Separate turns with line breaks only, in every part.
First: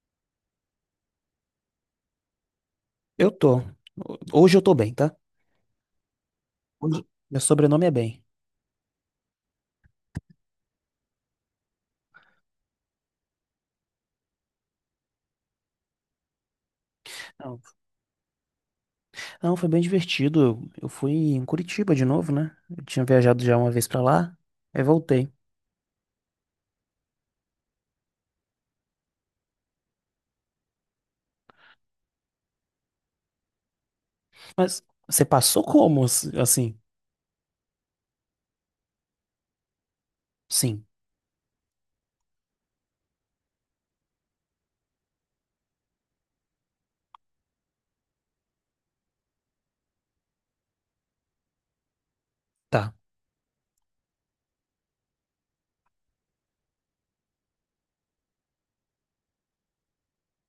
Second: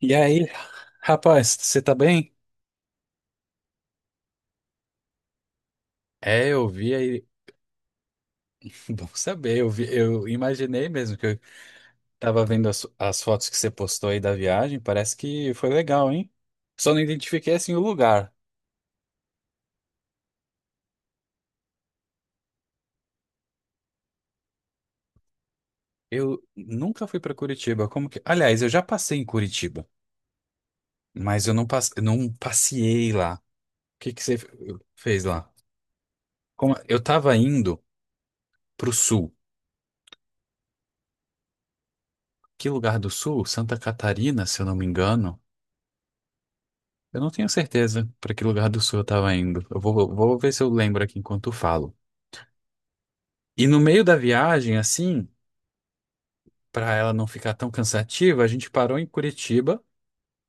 E aí, rapaz, você tá bem?
Eu tô. Hoje eu tô bem, tá?
É, eu vi aí.
Meu sobrenome é bem.
Bom saber, eu vi, eu imaginei mesmo que eu tava vendo as fotos que você postou aí da viagem, parece que foi legal, hein? Só não identifiquei
Não,
assim o lugar.
não, foi bem divertido. Eu fui em Curitiba de novo, né? Eu tinha viajado já uma vez pra lá, aí voltei.
Eu nunca fui pra Curitiba, como que... Aliás, eu já passei em Curitiba, mas eu não, passe... não passeei lá. O que que você fe-
Mas
fez
você
lá?
passou como?
Como...
Assim,
Eu tava indo pro sul.
sim,
Que lugar do sul? Santa Catarina, se eu não me engano. Eu não tenho certeza para que lugar do sul eu estava indo. Eu vou, vou ver se eu lembro aqui enquanto eu falo.
tá.
E no meio da viagem, assim, para ela não ficar tão cansativa, a gente parou em Curitiba,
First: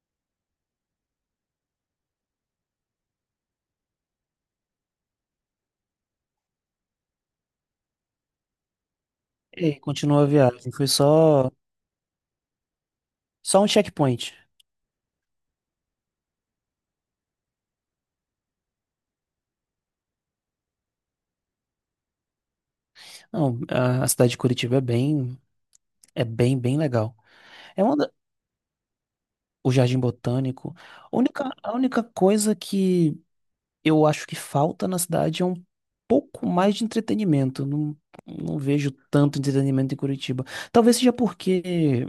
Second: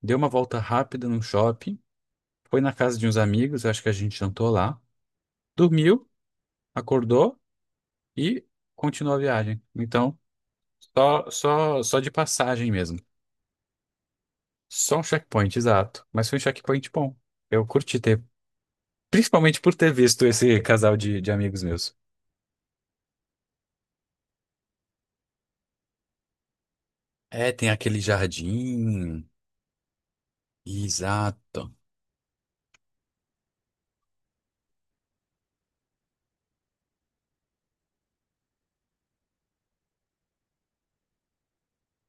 deu uma volta rápida no shopping, foi na casa de uns amigos, acho que a gente jantou lá, dormiu, acordou e continuou a viagem.
E aí,
Então,
continuou a viagem. Foi
só,
só,
só, só de passagem mesmo.
só um checkpoint.
Só um checkpoint, exato. Mas foi um checkpoint bom. Eu curti ter, principalmente por ter visto esse casal de amigos meus.
Não, a cidade de Curitiba bem legal.
É, tem
É uma
aquele
da-
jardim.
o Jardim Botânico. A única,
Exato.
a única coisa que eu acho que falta na cidade é um pouco mais de entretenimento. Não, não vejo tanto entretenimento em Curitiba. Talvez seja porque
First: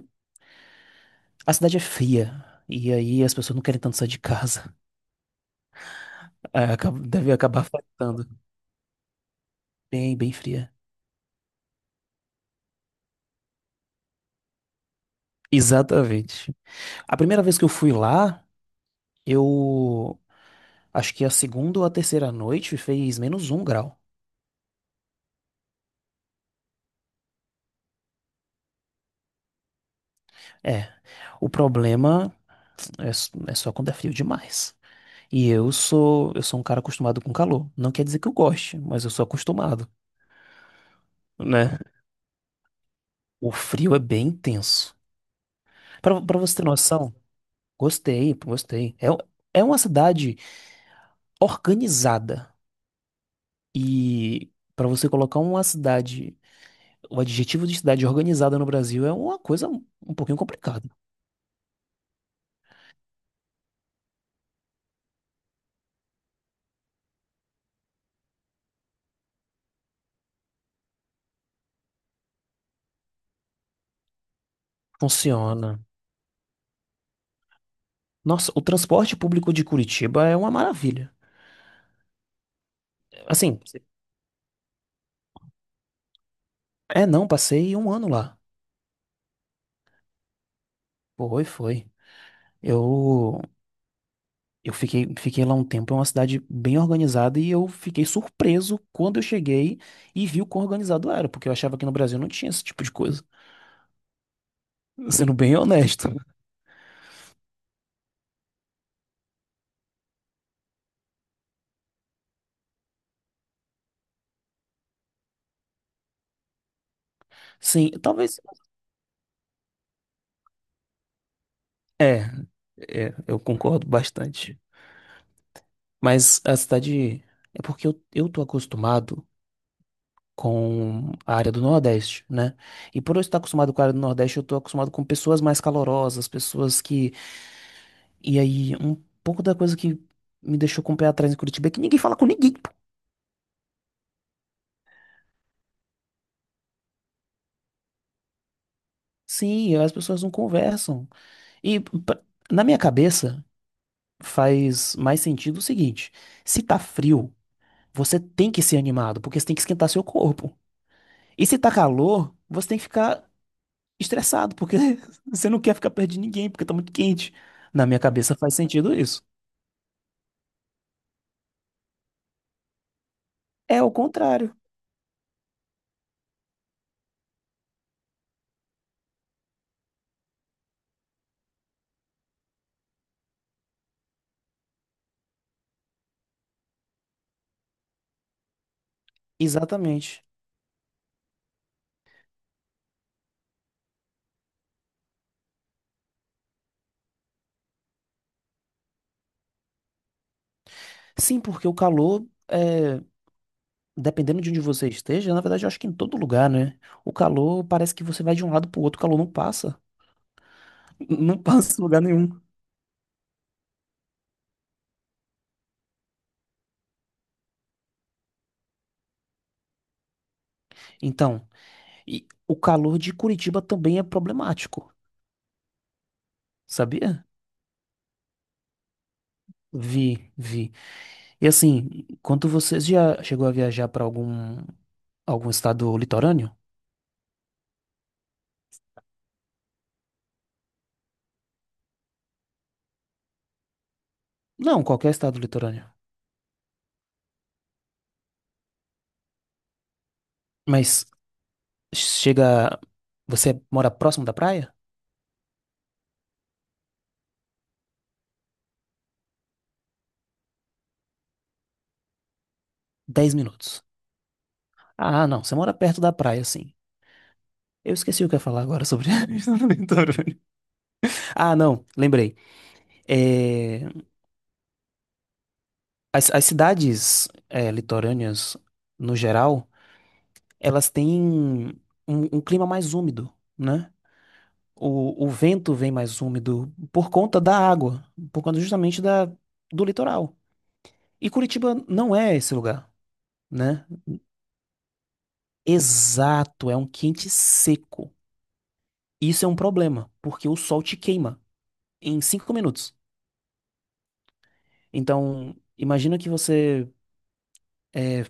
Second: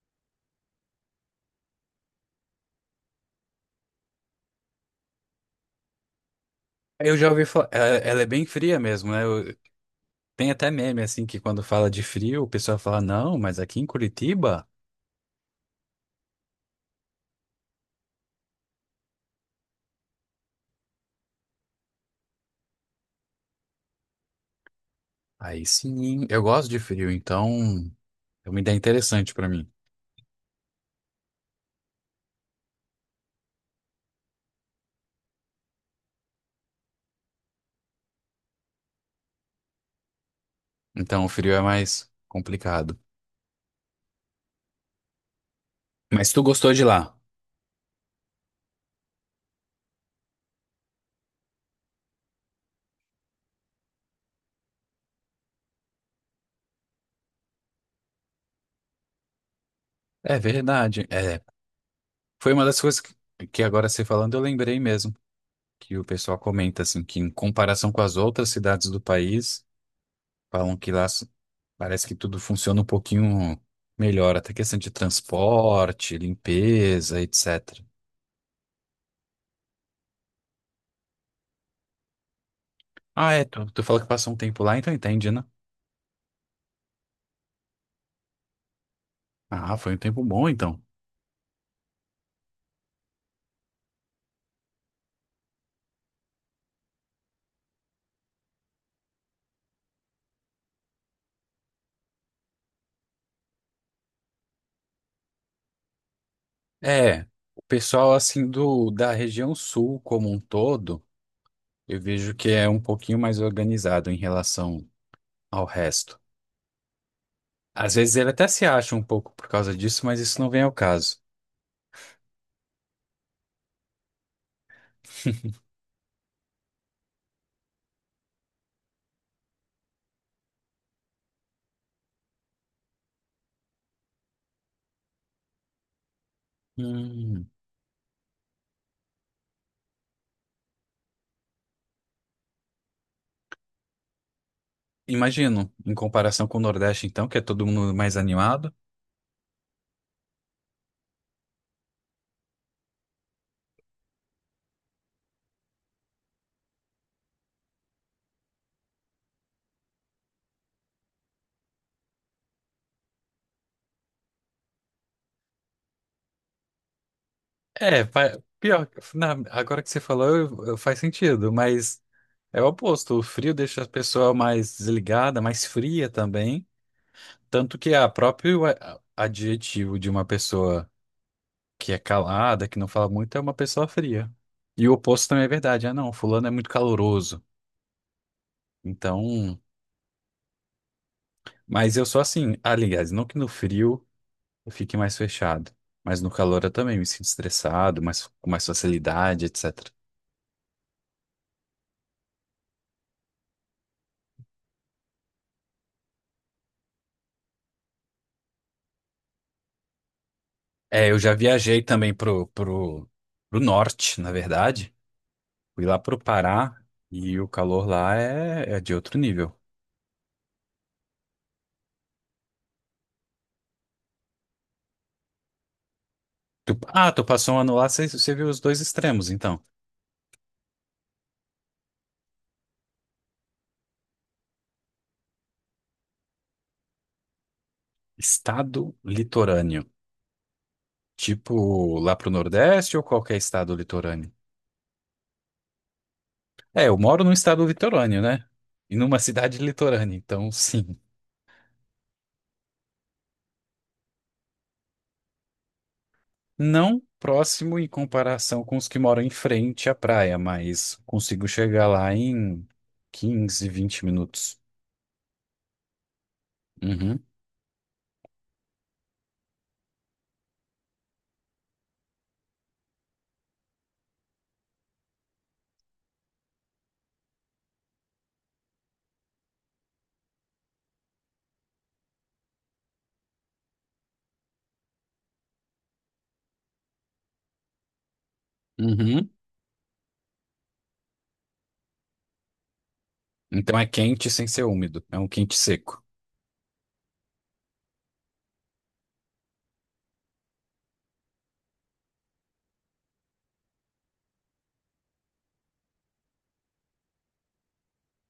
a cidade é fria. E aí as pessoas não querem tanto sair de casa. É,
Eu já
deve
ouvi
acabar
falar. Ela é
afetando.
bem fria mesmo, né?
Bem, bem
Tem
fria.
até meme, assim, que quando fala de frio, o pessoal fala, não, mas aqui em Curitiba,
Exatamente. A primeira vez que eu fui lá, eu acho que a segunda ou a terceira noite fez -1 grau.
aí sim. Eu gosto de frio, então é uma ideia interessante pra mim.
É. O problema é só quando é frio demais. E eu sou um cara acostumado com calor. Não quer dizer que eu goste, mas eu sou acostumado,
Então o frio é
né?
mais complicado.
O frio é bem intenso. Pra
Mas
para
tu
você ter
gostou de
noção,
lá?
gostei, gostei. É, é uma cidade organizada. E pra você colocar uma cidade, o adjetivo de cidade organizada no Brasil é uma coisa um
É
pouquinho complicada.
verdade. É, foi uma das coisas que agora você falando, eu lembrei mesmo. Que o pessoal comenta, assim, que em comparação com as outras cidades do país. Falam que lá parece que tudo funciona um pouquinho melhor, até questão de
Funciona.
transporte, limpeza, etc.
Nossa, o transporte público de Curitiba é uma maravilha.
Ah, é,
Assim,
tu falou que passou um tempo lá, então entende, né?
é não, passei um ano lá.
Ah, foi um tempo bom, então.
Foi, foi. Eu Eu fiquei lá um tempo, é uma cidade bem organizada e eu fiquei surpreso quando eu cheguei e vi o quão organizado era, porque eu achava que no Brasil não tinha esse tipo de coisa, sendo bem honesto.
É, o pessoal, assim, da região sul como um todo, eu vejo que é um pouquinho mais organizado em relação ao resto.
Sim,
Às vezes ele
talvez.
até se acha um pouco por causa disso, mas isso não vem ao caso.
É, é, eu concordo bastante. Mas a cidade. É porque eu tô acostumado com a área do Nordeste, né? E por eu estar acostumado com a área do Nordeste, eu tô acostumado com pessoas mais calorosas, pessoas que.
Hum,
E aí, um pouco da coisa que me deixou com o pé atrás em Curitiba é que ninguém fala com ninguém.
imagino, em comparação com o Nordeste, então, que é todo mundo mais animado.
Sim, as pessoas não conversam. E na minha cabeça faz mais sentido o seguinte: se tá frio, você tem que ser animado, porque você tem que esquentar seu corpo. E se tá calor, você tem que ficar estressado, porque você não quer ficar perto de ninguém, porque tá muito quente. Na minha
É,
cabeça faz sentido isso.
agora que você falou, faz sentido, mas é o oposto. O frio
É
deixa a
o
pessoa
contrário.
mais desligada, mais fria também. Tanto que a próprio adjetivo de uma pessoa que é calada, que não fala muito, é uma pessoa fria. E o oposto também é verdade. Ah, não, fulano é muito caloroso. Então,
Exatamente.
mas eu sou assim, aliás, não que no frio eu fique mais fechado, mas no calor eu também me sinto estressado, mais com mais facilidade, etc.
Sim, porque o calor é, dependendo de onde você esteja, na verdade eu acho que em todo lugar, né? O calor parece que você vai de um lado pro outro, o calor não passa.
É, eu já
Não passa
viajei
em lugar
também
nenhum.
pro norte, na verdade. Fui lá pro Pará e o calor lá é de outro nível.
Então, e o calor de Curitiba também é problemático,
Ah, tu
sabia?
passou um ano lá, você viu os dois extremos, então.
Vi, vi. E assim, quanto vocês já chegou a viajar para algum estado litorâneo?
Estado litorâneo. Tipo, lá pro Nordeste ou qualquer estado litorâneo?
Não, qualquer estado litorâneo.
É, eu moro num estado litorâneo, né? E numa cidade litorânea, então sim.
Mas chega, você mora próximo da praia?
Não próximo em comparação com os que moram em frente à praia, mas consigo chegar lá em
Dez
15,
minutos.
20 minutos.
Ah, não, você mora perto da praia, sim.
Uhum.
Eu esqueci o que eu ia falar agora sobre a estado litorâneo. Ah, não, lembrei. É, as cidades litorâneas, no geral, elas têm um clima mais úmido, né? O vento vem mais úmido por conta da água, por conta justamente
Uhum.
do litoral. E Curitiba não é esse lugar,
Então
né?
é quente sem ser úmido. É um quente seco.
Exato, é um quente seco. Isso é um problema, porque o sol te queima em 5 minutos. Então, imagina que você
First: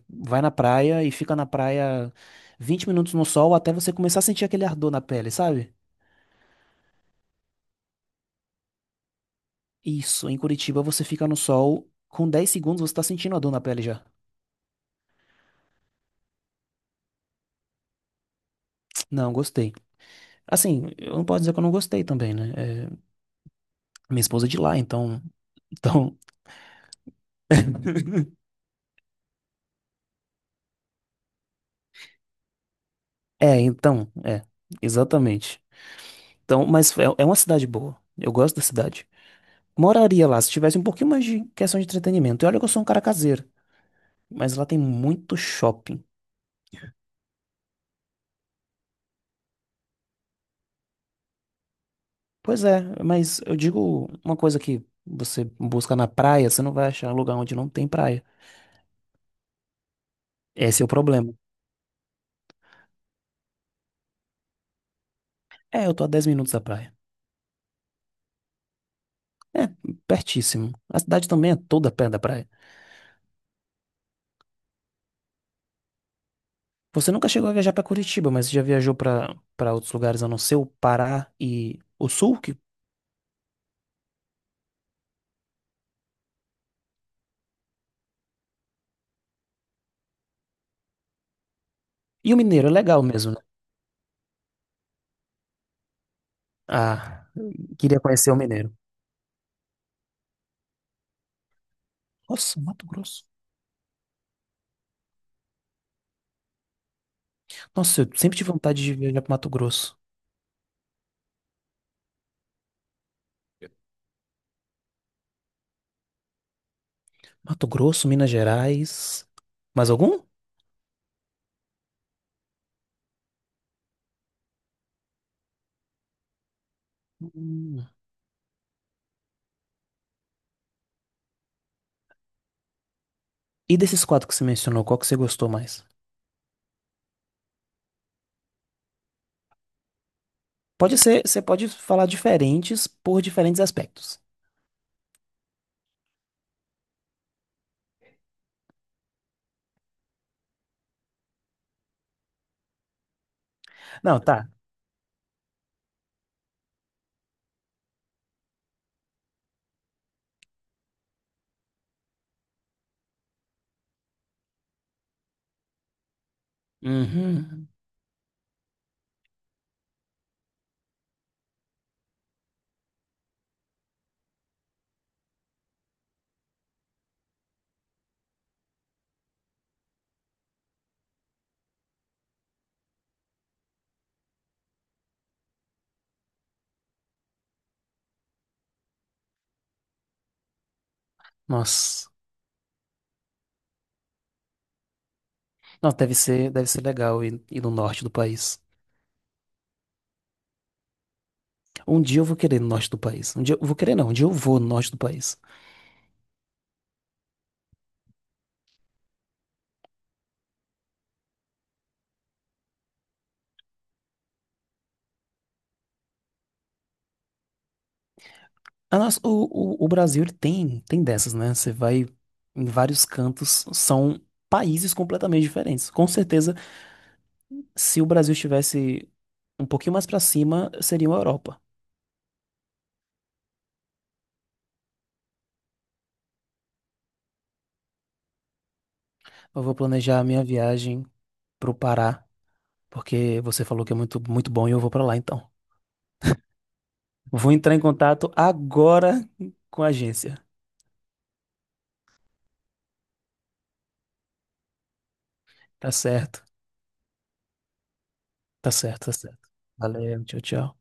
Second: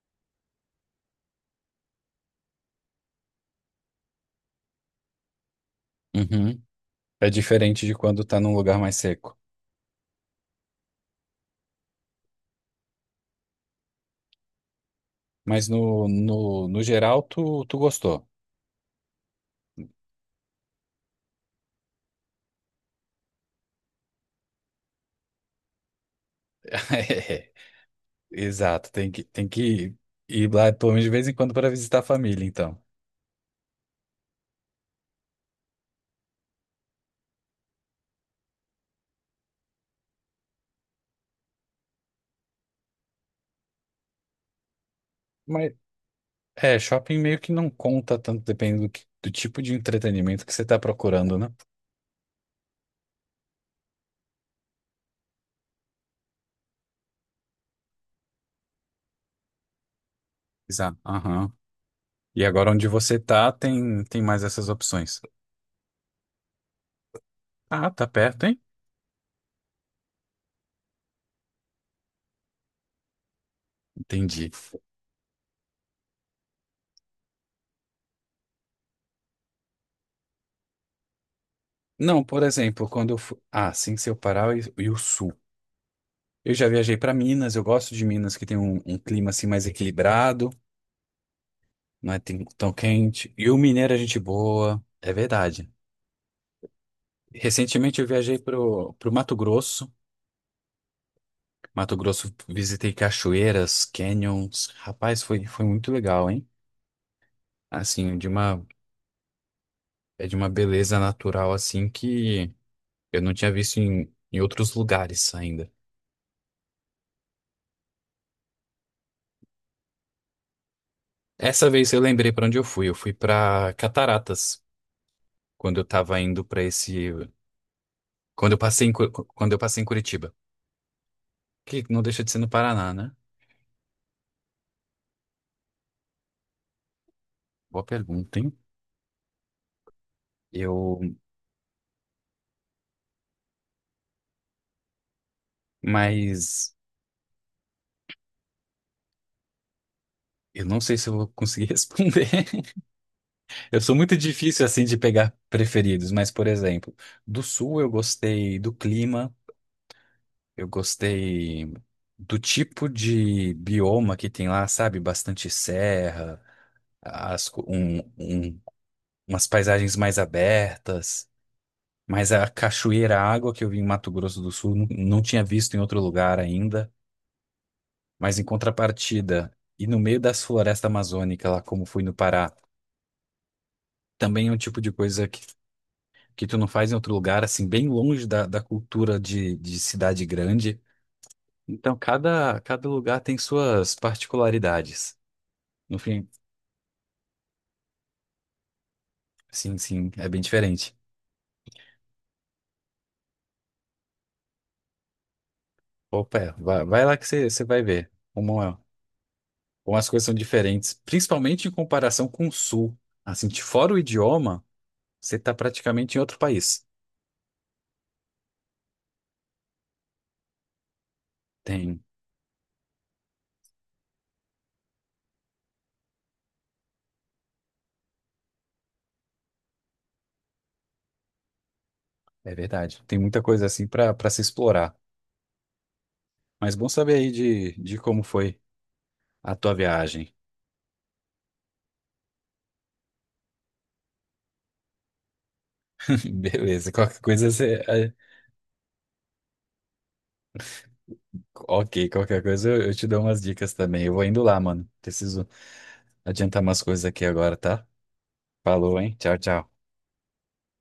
vai na praia e fica na praia 20 minutos no sol até você começar a sentir aquele ardor na pele, sabe?
Uhum. É diferente de quando tá num lugar mais seco.
Isso, em Curitiba você fica no sol, com 10 segundos você tá sentindo a dor na pele já.
Mas no geral, tu gostou.
Não, gostei. Assim, eu não posso dizer que eu não gostei também, né? É, minha esposa é de lá, então. Então.
É, exato. Tem que ir lá pelo menos de vez em quando para visitar a família, então.
É, então. É, exatamente. Então, mas é uma cidade boa. Eu gosto da cidade. Moraria lá se tivesse um pouquinho mais de questão de entretenimento. E olha que eu sou um cara caseiro, mas lá tem muito
Mas
shopping.
é, shopping meio que não conta tanto, dependendo do, do tipo de entretenimento que você tá procurando, né?
Pois é, mas eu digo uma coisa que você busca na praia, você não vai achar lugar onde não tem praia. Esse é o
Exato.
problema.
Aham. E agora onde você tá, tem mais essas opções.
É, eu tô a 10 minutos da praia.
Ah, tá perto, hein?
É pertíssimo. A cidade também é toda perto da praia.
Entendi.
Você nunca chegou a viajar pra Curitiba, mas você já viajou pra para outros lugares a não ser o Pará e o
Não,
Sul?
por exemplo, quando eu fui. Ah, sim, seu Pará e o Sul. Eu já viajei para Minas, eu gosto de Minas que tem um clima assim mais equilibrado, não é
E o Mineiro
tão
é legal mesmo,
quente.
né?
E o mineiro é gente boa, é verdade.
Ah,
Recentemente
queria
eu
conhecer o
viajei
Mineiro.
pro Mato Grosso. Mato Grosso,
Nossa, Mato
visitei
Grosso.
cachoeiras, canyons. Rapaz, foi muito legal, hein?
Nossa, eu
Assim,
sempre tive vontade de viajar pro Mato Grosso.
é de uma beleza natural assim que eu não tinha visto em outros lugares ainda.
Mato Grosso, Minas Gerais. Mais algum?
Essa vez eu lembrei para onde eu fui. Eu fui para Cataratas, quando eu tava indo pra esse.
Hum.
Quando eu passei em, quando eu passei em Curitiba. Que não deixa de ser no Paraná, né?
E desses quatro que você mencionou, qual que você gostou mais?
Boa pergunta, hein?
Pode
Eu.
ser, você pode falar diferentes por diferentes aspectos.
Mas. Eu não sei se eu vou conseguir responder. Eu sou muito
Não, tá.
difícil assim de pegar preferidos, mas, por exemplo, do sul eu gostei do clima, eu gostei do tipo de bioma que tem lá, sabe? Bastante serra, as, co-
Uhum.
um- umas paisagens mais abertas. Mas a cachoeira, água que eu vi em Mato Grosso do Sul, não tinha visto em outro lugar ainda. Mas em contrapartida, e no meio das florestas amazônicas, lá como fui no Pará, também é um tipo de coisa que tu não faz em outro lugar, assim, bem longe da cultura de cidade grande. Então,
Nossa.
cada lugar tem suas particularidades.
Não,
No
deve
fim,
ser, deve ser legal ir no norte do país.
sim, é bem diferente.
Um dia eu vou querer ir no norte do país. Um dia eu vou querer, não. Um dia eu vou no norte do país.
Opa, é, vai lá que você vai ver como, como as coisas são diferentes, principalmente em comparação com o Sul. Assim, de fora o idioma. Você está praticamente em outro país.
A nossa, o Brasil, ele tem dessas, né? Você
Tem,
vai em vários cantos, são países completamente diferentes. Com certeza, se o Brasil estivesse um pouquinho mais pra cima, seria uma Europa.
é verdade. Tem muita coisa assim para se explorar. Mas bom saber aí de como foi a
Eu
tua
vou planejar a
viagem.
minha viagem pro Pará, porque você falou que é muito, muito bom e eu vou pra lá, então.
Beleza, qualquer coisa
Vou entrar em
você. É,
contato agora com a agência.
ok, qualquer coisa eu te dou umas dicas também. Eu vou indo lá, mano. Preciso
Tá certo.
adiantar umas coisas aqui agora, tá?
Tá
Falou,
certo, tá
hein? Tchau,
certo.
tchau.
Valeu, tchau, tchau.